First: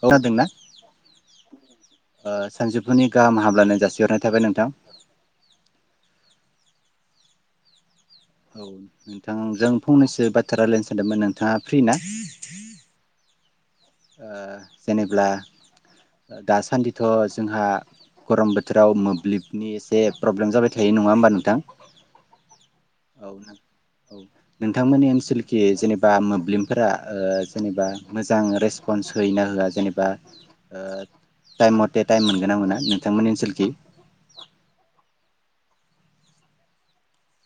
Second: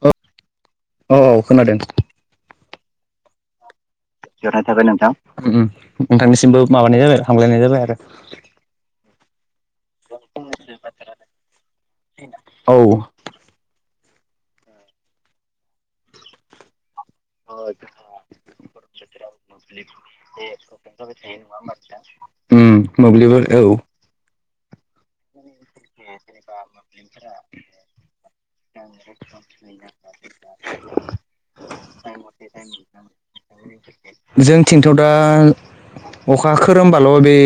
खोनादों ना औ खोनादों ओ सानजोब बेफोरनि गाहाम हाबलायानाय जासि [unintelligible] उम उम नोंथांनिसिमबो माबानाय जाबाय हामलायनाय जाबाय आरो। औ नोंथां जों फंनैसो बाथ्रा रायलायनो सानदोंमोन नोंथाङा फ्रि ना। औ ओ जेनेब्ला दासान्दि। थ' जोंहा गरम बोथोराव मोब्लिबनि एसे प्रब्लेम जाबाय थायो नङा होमबा नोंथां उम औ मोब्लिब औ। नोंथांमोननि ओनसोल कि जेनेबा मोब्लिमफोरा ओ जेनेबा मोजाङै ओ टाइम मथे टाइम मोनगोन ना मोना नोंथांमोननि ओनसोलखि [unintelligible] जोंथिंथ दा। अखा खोरोमबाल' बे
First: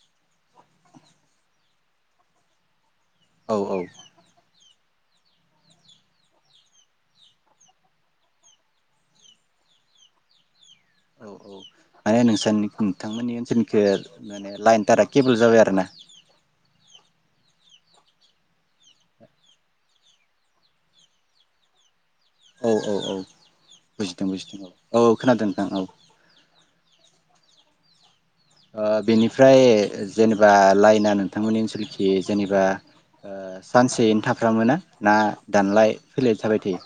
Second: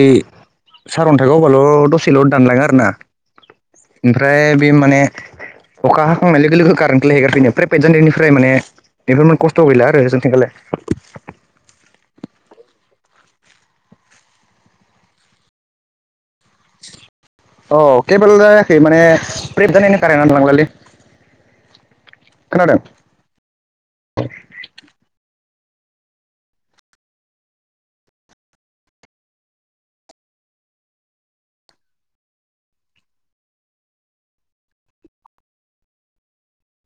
सारन्थाइ गावबाल' दसेल' दानलाङो आरोना। औ औौ ओमफ्राय बे मा। माने। अखा हाखांनाय लोगो लोगो कारेन्टखोलाय हेगारफिनो फ्राइपेट जानायनिफ्राय माने बेफोर खस्थ' गैला आरो जोंथिंगालाय औ औ माने नोंथांमोननि ओनसोलनिखैय माने लाइनथारा केबोल जाबाय आरो ना। अ केेबोल जायाखै माने प्रेब जानायनि कारेनानो दानलांलाले औ औ औ बुजिदों बुजिदों औ खोनादों। ओं औ। ओ बेनिफ्राय जेनेबा लाइना नोंथांमोननि ओनसोलखि जेनेबा ओ सानसेयैनो थाफ्रामोना ना दानलाय फैलाय थाबाय थायो।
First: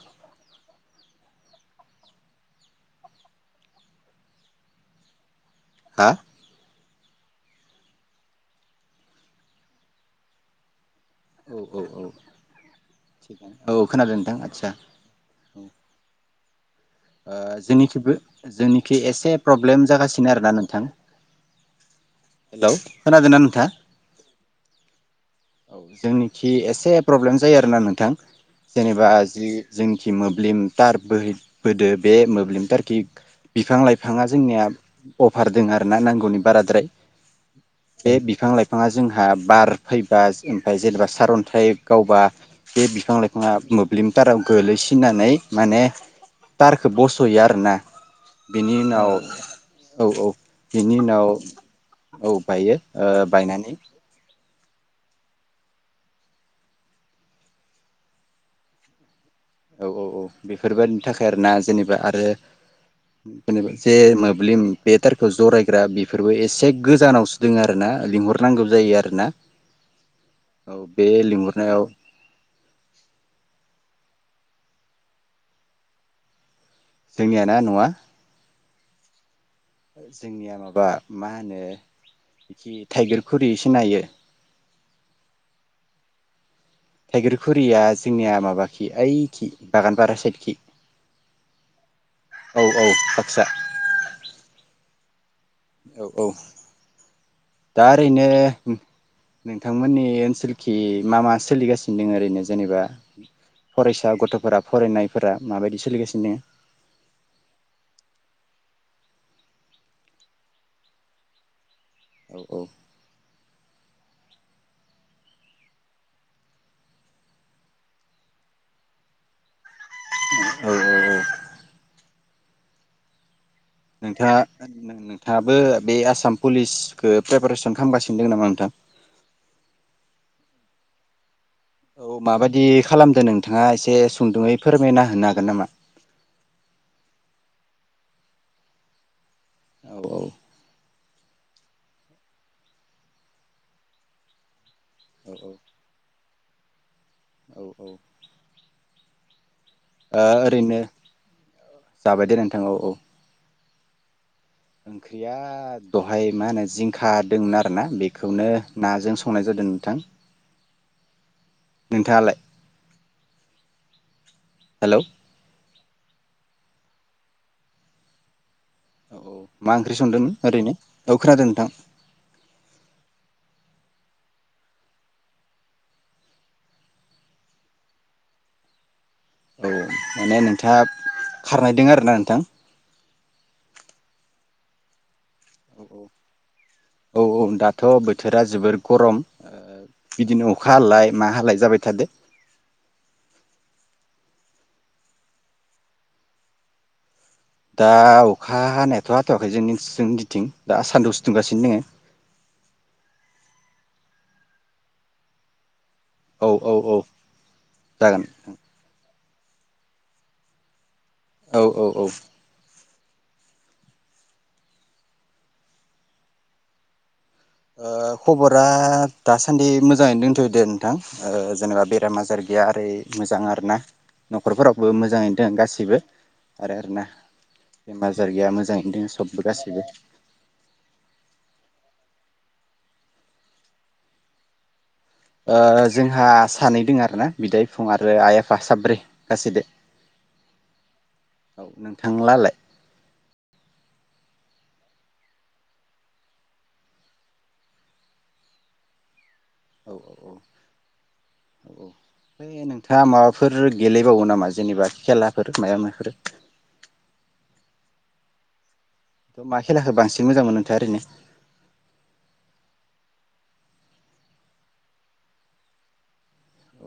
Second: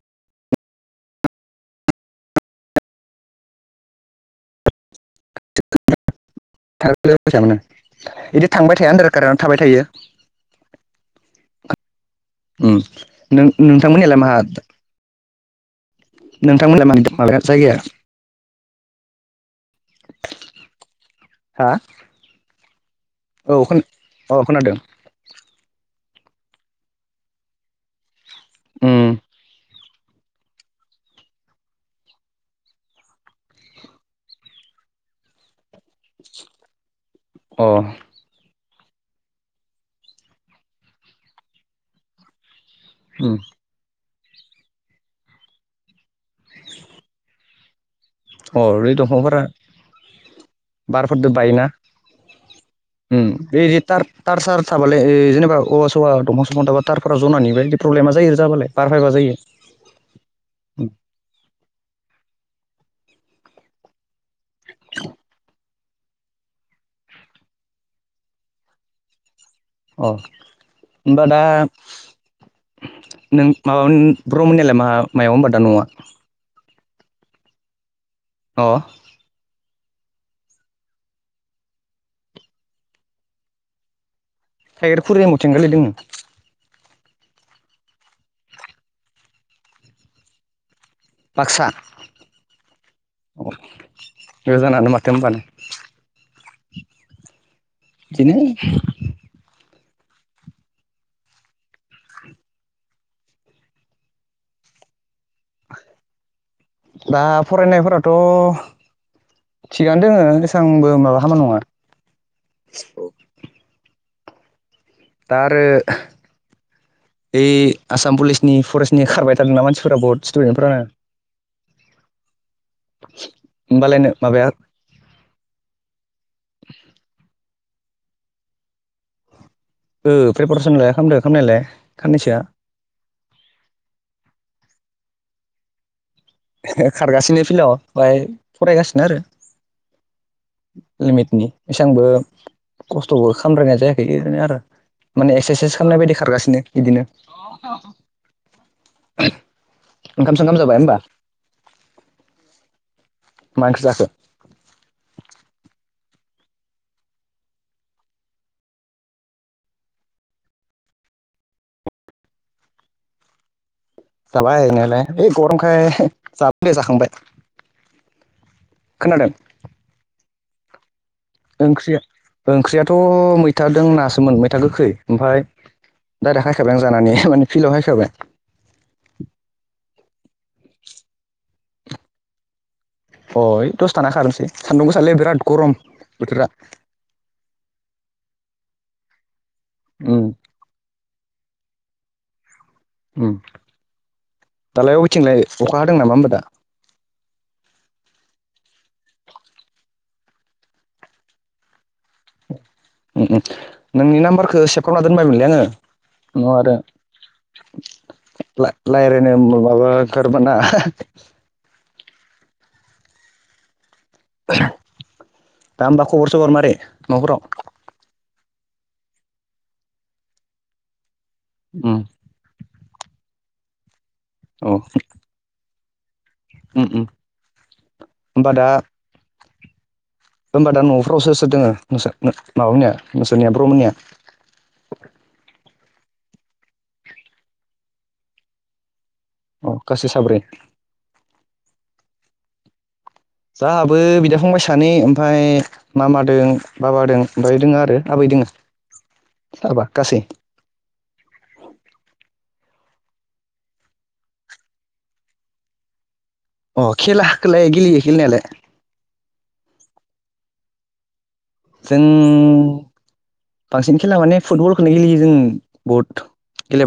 [inaudible] हा। थां - फैसा मोनो बिदि थांबाय थाया होनदोरा कारेनानो थाबाय थायो। औ औ औ। उम थिगानो औ खोनादों नों-नोंथांमोननियालाय मा। नोंथां आदसा [inaudible] नों। नोंथांमोनला मानि माबाया जायगाया। के एसे प्रब्लेम। जागासिनो आरोना नोंथां हा हेल खोनादोंना औ नोंथाङा। खोन अ खोनादों औ जोंनिखि एसे प्रब्लेम जायो आरोना नोंथां। जेनेबा उम जि। जोंखि मोब्लिमटार बोहैबोदो बे मोब्लिमटारखि बिफां लाइफाङा जोंनिया अभारदोङो आरोना नांगौनि बाराद्राय। अ बे बिफां लाइफ- बिफाङा जोंहा बार फै- बा ओमफ्राय जेनेबा सारन्थाइ गावबा। बे बिफां उम लाइफाङा मोब्लिम टाराव गोलैसिननानै माने टारखौ बस'यो आरोना। अ बेनि बे उनाव दंफांफोरा औ औ बिनि उनाव बारफोरदो बायोना औ बायो ओ बायनानि। साबालाय ए जेनेबा औवा - सौवा दफां - संफां दानबा टारफोरा जनानि बेदि प्रब्लेमा जायो आरो जाबालाय बारफायबा जायो। औ औ औ बेफोरबादिनि थाखाय आरोना जेनेबा आरो जेनेबा जे मा ब्लिम बे टारखौ जराय फ्रा बेफोरबो एसे गोजानावसो दोङो आरो ना लिंहरनांगौ जायो आरो ना अ' होनबा दा नों माबा ब्रह्मनियालाय मा मायाव होनबा दा न'आ जोंनियाना न'आ अ जोंनिया माबा मा होनो थाइगेर गुरि सिनायो थाइगेर खुरिया मथिं गोलैदोंङो थाइगिरखुरिया जोंनिया माबाखि ओइखि बागानफारा साइदखि बाक्सा बाक्सा गोजानानो मा [unintelligible] औ औ दा ओरैनो बिदिनो नोंथांमोननि ओनसोलखि मा मा सोलिगासिनो दोङो ओरैनो जेनेबा फरायसा गथ'फोरा फरायनायफोरा माबायदि सोलिगासिनो दङ। दा फरायनायफोराथ' थिगानो दोङो एसबांबो माबा हामा नङा औ औ दा आरो ओइ आसाम पुलिसनि फरेस्टनि खारबाय थादोंना मानसि फोरा बहुद औ स्टुदेन्टफ्रानो औ [unintelligible] नोंथाङा नोंथाङाबो बे आसाम पुलिसखौ फ्रेफारेसन खालामगासिनो नामा नोंथां औ प्रिपारेसनलाय खालामदो खालामनायलाय औ माबायदि खालामदो नोंथाङा एसे सुंदुङै फोरमायना होना हागोन नामा? खारगासिनो फिलाव ओमाय फरायगासिनो आरो औ औ लिमिटनि एसेबांबो खस्थ'बो खालामद्रायनाय जायाखै ओरैनो आरो औ माने एक्सारसाइस खालामनाय बायदि खारगासिनो नो बिदिनो औ औ [unintelligible] ओंखाम सोंखाम ओरैनो जाबाय होमबा? जाबाय दे नोंथां औ औ मा ओंख्रि जाखो ओंख्रिया दहाय मा होनो जिंखा दंमोन आरोना बेखौनो नाजों संनाय जादों नोंथां नोंथाङालाय जाबाय हेलौ जानायालाय होय गरमखाय [unintelligible] जाखांबाय औ खोनादों औ मा ओंख्रि संदों ओरैनो औ खोनादों नोंथां ओंख्रिया ओंख्रिआथ' मै थादों नासोमोन मैथा गोखै ओमफाय दायरेक हायखाबाय आं जानानै फिल्डआव हायखाबाय। औ माने नोंथाङा खारनायदों आरो ना नोंथां अ ओइ दसे थाना खारनोसै सान्दुं गोसालै बिराद गरम औ बोथोरा औ औ औ दाथ' बोथोरा जोबोर गरम ओ उम बिदिनो अखा हालाय मा हालाय जाबाय थादो उम दालाय अबिथिंलाय अखा हादों नामा होमबा दा दा अखा हानायाथ' हाथ'वाखै जों जोंनिथिं दा सान्दुंसो दुंगासिनो दोङो। उम नोंनि नाम्बारखौ सेभ खालामना दोनबायमोनलै आङो। औ नाव औ आरो औ जागोन ला लायरा ओम मोबाबो गोरबोना औ औ औ दा होमबा खबर सबर मारै न'फोराव? ओ खबरा दासान्दि मोजाङैनो दोंथयो दे नोंथां। ओ जेनेबा उम बेराम आजार गैया ओरै मोजां आरोना औ न'खरफोरावबो मोजाङैनो दोङो गासिबो। आरो उम उम आरोना बेमार आजार गैया होमबा दा मोजाङैनो दं सब बो गासैबो होमबा दा न'फ्राव सोर सोर दंङ नोंसा नो माबा मोनिया नोंसानिया ब्र मोनिया? ओ जोंहा सानै दङ आरोना बिदाय बिफं आरो आइ आफा साब्रै। गासैदो अ गासै साब्रै थांलालाय जाहाबो बिदा फंबाय सानै ओमफाय मामादों बाबादों ओमफाय दोङो आरो आबै दोङो। साबा औ औ गासै औ औ [unintelligible] नोंथाङा माबाफोर गेलेबावो नामा जेनेबा खेलाफोर माया माफोर अ खेलाखोलाय गेलेयो गेलेनायालाय त' मा खेलाखौ बांसिन मोजां मोनो नोंथा ओरैनो? जों बांसिन खेला माने फुटबलखोनो गेलेयो जों बहुद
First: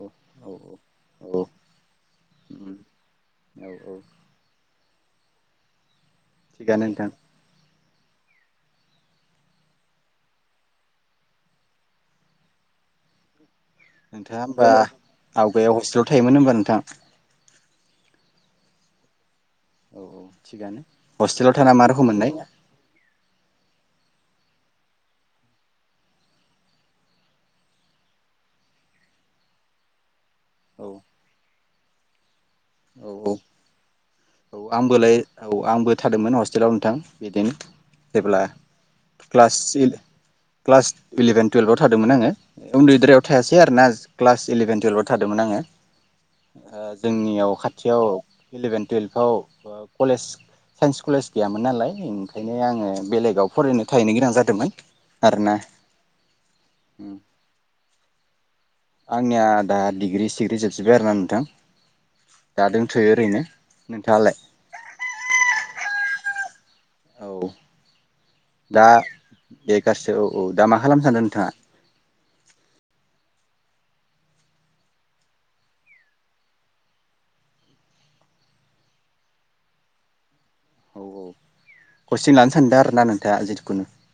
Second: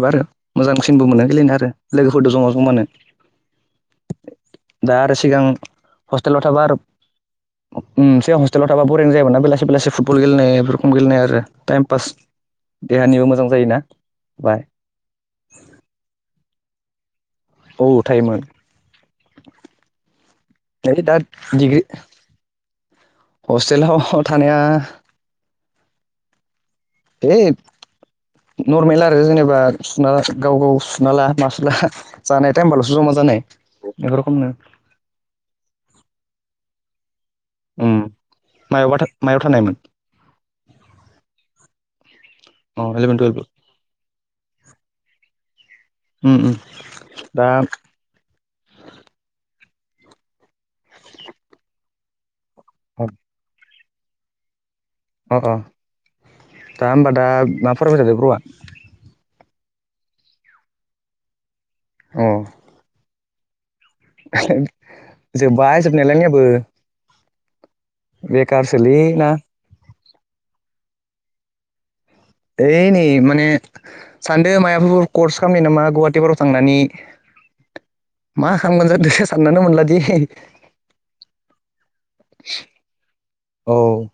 औ आरो औ मोजांसिनबो मोनो औ गेलेनो आरो लोगोफोरदो जमा जमानो औ औ दा आरो सिगां हस्टेलाव थाबा आरो थिगानो नोंथां उम सिगां हस्टेलाव थाबा बरिं जायोमोनना बेलासि। बेलासे फुटबल गेलेनाय बे रखम गेलेनाय आरो टाइम पास देहानिबो मोजां जायोना। नोंथाङा बाय होनबा आवगायाव हस्टेलाव थायोमोन होनबा नो? थां। औ थायोमोन। औ-औ थिगानो नै दा हस्टेलाव थाना डिग्रि मा रोखोम मोननाय? हस्टेलाव थानाया। हे नरमेल आरो जेनेबा सुना ला। गाव-गाव औ सुना ला मासुला हा। जानाय टाइम बाल'सो औ जमा जानाय । औ आंबोलाय औ आंबो थादोंमोन हस । जेराव नोंथां। बिदिनो उम जेब्ला मायावबा मायाव क्लास थानायमोन सिल, क्लास इलिभेन। टुवेल्भआव थादोंमोन आङो। अ इलेभेन उन्दैद्रायाव टुवेल्भ थायासै आरो ना । क्लास इलिभेन टुवेल्भाव थादोंमोन आङो। उम उम ओ दा जोंनियाव खाथियाव इलिभेन। औ ओ कलेज साइन्स कलेज गैयामोन नालाय। बेखायनो आङो बेलेगाव फरायनो। थाहैनो गोनां जादोंमोन। अ-अ आरोना दा होमबा उम दा मा फरायबाय थादों ब्र'आ? आंनिया दा डिग्रि-सिग्रि जोबजोब्बाय आरोना नोंथां। दा दोंथोयो ओरैनो। नोंथाङालाय जोबबाय जोबनायालाय आंनियाबो। बो। औ। बेखारसोलै ना? दासो औ-औ दा मा खालामनो सानदों नोंथाङा? ओइ नै माने सानदो मायाबाफोर कर्स खामनो ना मा गुवाहाटिफोराव थांनानै मा खामगोन जादो साननानै मोनला दि। कसिं लानो सानदों आरो ना नोंथाङा जितुखुनु? उम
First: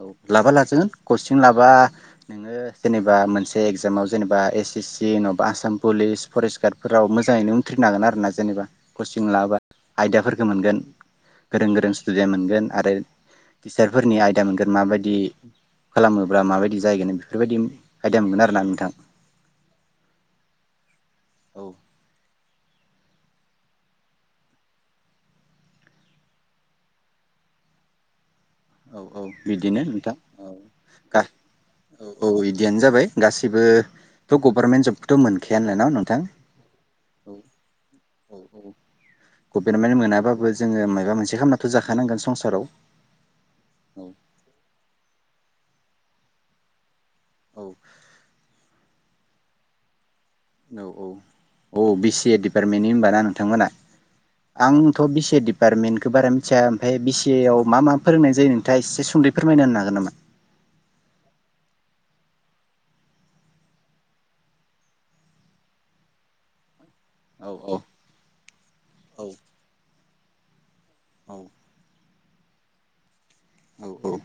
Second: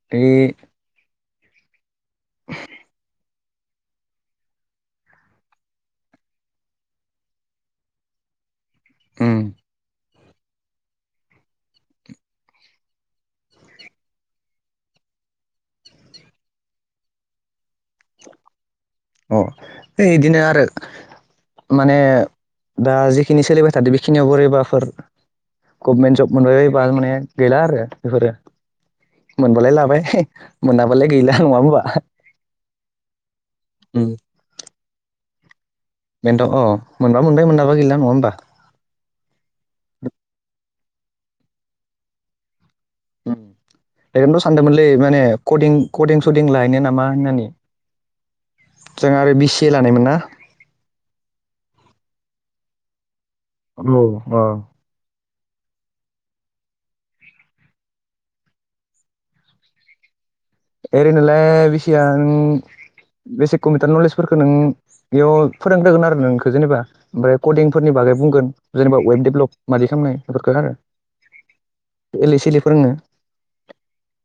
औ लाबा लाजागोन कसिं। लाबा। नोङो जेनेबा मोनसे। एगजामाव जेनेबा एस-सि-सि नङाबा आसाम पुलिस, फरेस्ट गार्डफोराव मोजाङैनो उन्थ्रिनो हागोन आरो ना जेनेबा। कचिं लाबा आयदाफोरखौ मोनगोन गोरों गोरों स्टुदेन्ट मोनगोन आरो टिचारफोरनि आय आयदा मोनगोन माबायदि खालामोब्ला माबायदि जाहैगोन नों बेफोरबायदि आयदा मोनगोन आरोना नोंथां अ' है इदिनो आरो औ माने दा जि [unintelligible] खिनि सोलिबाय थादो बेखिनियाव बोरैबाफोर गभमेन्ट जब मोनबाय बायबा माने गैला आरो बेफोरो औ औ मोनबालाय बिदिनो लाबाय नोंथां औ मोनाबालाय गैला नङा होमबा औ औ बिदियानो जाबाय गासैबो उम । ओ थ' गभारमेन्ट जबखौथ' मोन बेनोथ' अ मोनबा मोनबाय मोनाबा गैला नङा होमबा? औ औ गभर्नमेन्ट मोनाबाबो जोङो माबा मोनसे खालामनाथ' जाखानांगोन संसाराव औ बेखायनोथ' सानदोंमोनलै माने कदिं कदिं सदिं लायनो नामा होनानि औ जों आरो बि सि ए लानायमोन ना औ औ औ बि सि ए डिपार्टमेन्टनि होनबाना नों बिथांमोना औ अ आंथ' बे सि ए डिपार्टमेन्टखौ बारा मिथिया ओमफाय बि सि ए आव मा मा फोरोंनाय जायो नोंथाङा एसे सुंदै फोरमायनो होनो हागोन नामा? ओरैनोलाय बि सि ऊया नों बेसिक कम्पिउटार नलेजफोरखौ नों बेयाव फोरोंग्रोगोन आरो नोंखौ जेनेबा ओमफ्राय औ औ कदिंफोरनि बागै बुंगोन जेनेबा वेब डेभलप मादि खालामनाय [unintelligible] औ। एलै सिलै फोरोङो औ औ।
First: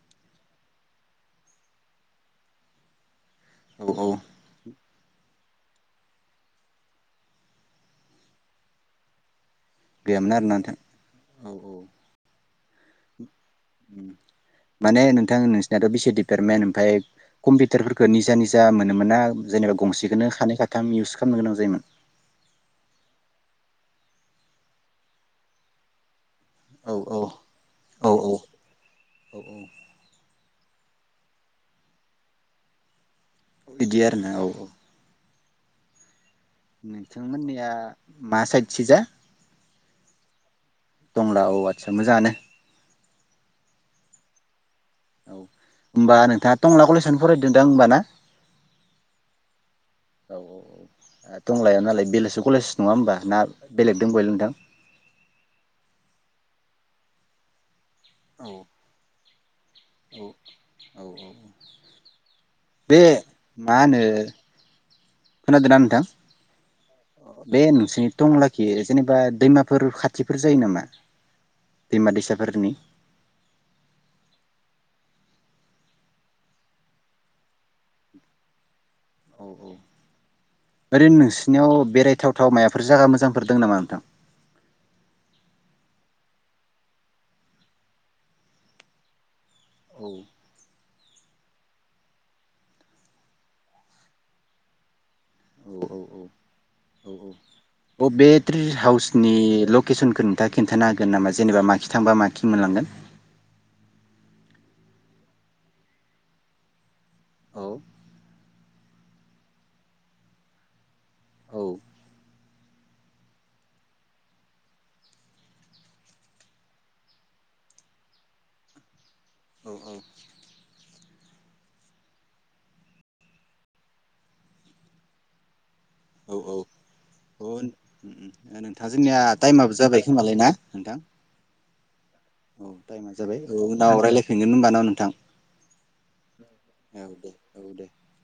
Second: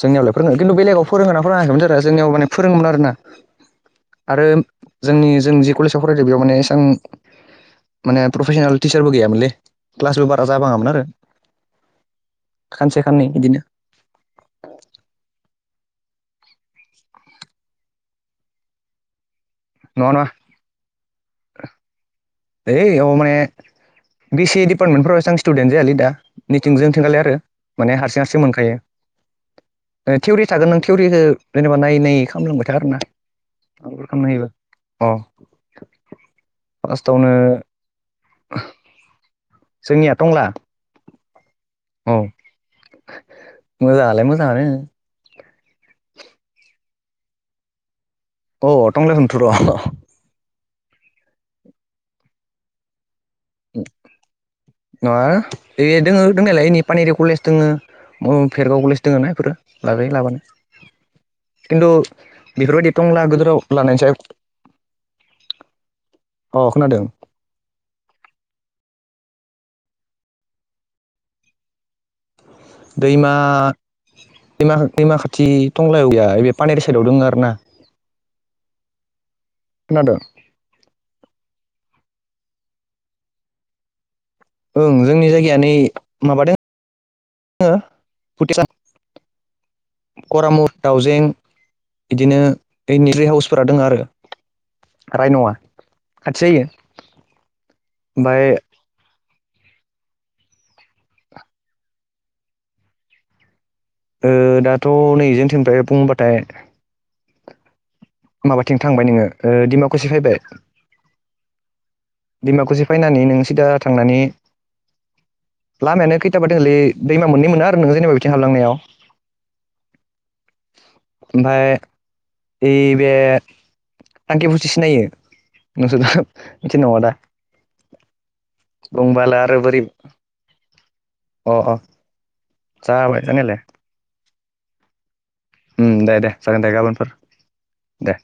[unintelligible] फोरोङो खिन्थु बेलेगाव फोरोंङाना फोरोंयाखैमोनथाय रा जोंयाव माने फोरोङोमोन आरोना औ औ। आरो जोंनि जों जि कलेजाव फरायदों बेयाव माने एसेबां माने प्रफेसनेल टिचारबो गैयामोनलै । क्लासबो गैयामोन बारा आरोना नोंथां जाबाङामोन आरो औ औ । खानसे खाननै बिदिनो माने नोंथां नोंस नाथ' बिसि डिपार्टमेन्ट ओमफाय कम्पिउटारफोरखौ निजा निजा मोनोमोन ना जेनेबा नङा नङा गंसेखौनो सानै खाथाम इउस खालामनो गोनां जायोमोन । हैइ औ माने बि सि डिपार्टमेन्टफ्राव एसेबां स्टुडेन्ट जायालै दा निथिं जों औ औ थिंखालि आरो माने औ हारसिं हारसिं मोनखायो औ औ ओ थिउरि थागोन नों थिउरिखौ जेनेबा नायै नायै खालामलांबाय था आरो ना । बिदि आफलद आरोना खालामना औ होयोबा अ [unintelligible] फार्स्टआवनो बिथांमोननिया मा सायथि जा जोंनिया टंला तंला औ आदसा औ मोजाङानो मोजां आ लाय मो [unintelligible] औ होनोमबा नोंथाङा टंला कलेजावनो फरायदों दां होनबा ना? अ टंलाव दं थ' र ह औ टंलायाव नालाय बिलासि कलेज नङा होनोमबा? नङा बे दङ दंनायलायनि पानेरि कलेज दङो। औ भेरगाव कलेज दङ ना बेफोरो लाजायो औ लाबानो औ औ खिन्थु बेफोरबायदि बे टंला गोदोराव मा लानायनि होनो सायाव खोनादोंना नोंथां अ खोनादों बे नोंसिनि टंलाखि जेनेबा दैमाफोर खाथिफोर जायो नामा दैमा दैसाफोर दैमा दैमा हो दैमा खाथि टंलायाव गैया एसे पानिर साइदाव दङ आरो ना। औ औ ओरैनो खोनादों नोंसोरनि नोंसिनियाव बेरायथावथाव मायाफोर जायगा मोजांफोर दं नामा नोंथां? ओं जोंनि जायगाया नै माबादों फुथिसा औ करामुर दाउजें बिदिनो दैनि रि हाउसफोरा दङ आरो। राय नङा औ खाथि औ जायो ओमफ्राय बेनि लकेसनखौ नोंथाङा खिन्थानो हागोन नामा जेनेबा माखि थांबा माखि मोनलांगोन। उ दाथ' नैजों थनिफ्राय बुंबाथाय औ माबाथिं थांबाय नोङो उ दिमाकुसि फायबाय औ दैमाखुसि फायनानै नों सिदा थांनानै लामायानो खैथाबा दलै दैमा मोननै मोनो आरो नों जेनेबा बिथिं हाबलांनायाव औ औ ओमफाय बे बे थांखि फुथि सिनायो? नोंसोरदा औ मिथिनाय नङा दा औ औ नोंथां जोंनिया बुंबालाय आरो टाइमाबो बोरै जाबाय खोमालाय ना नोंथां अ अ औ टाइमा जाबाय औ उनाव रायलायगोन फिनगोन होनबा ना नोंथां? उम दे दे जागोन दे औ गाबोनफोर दे औ दे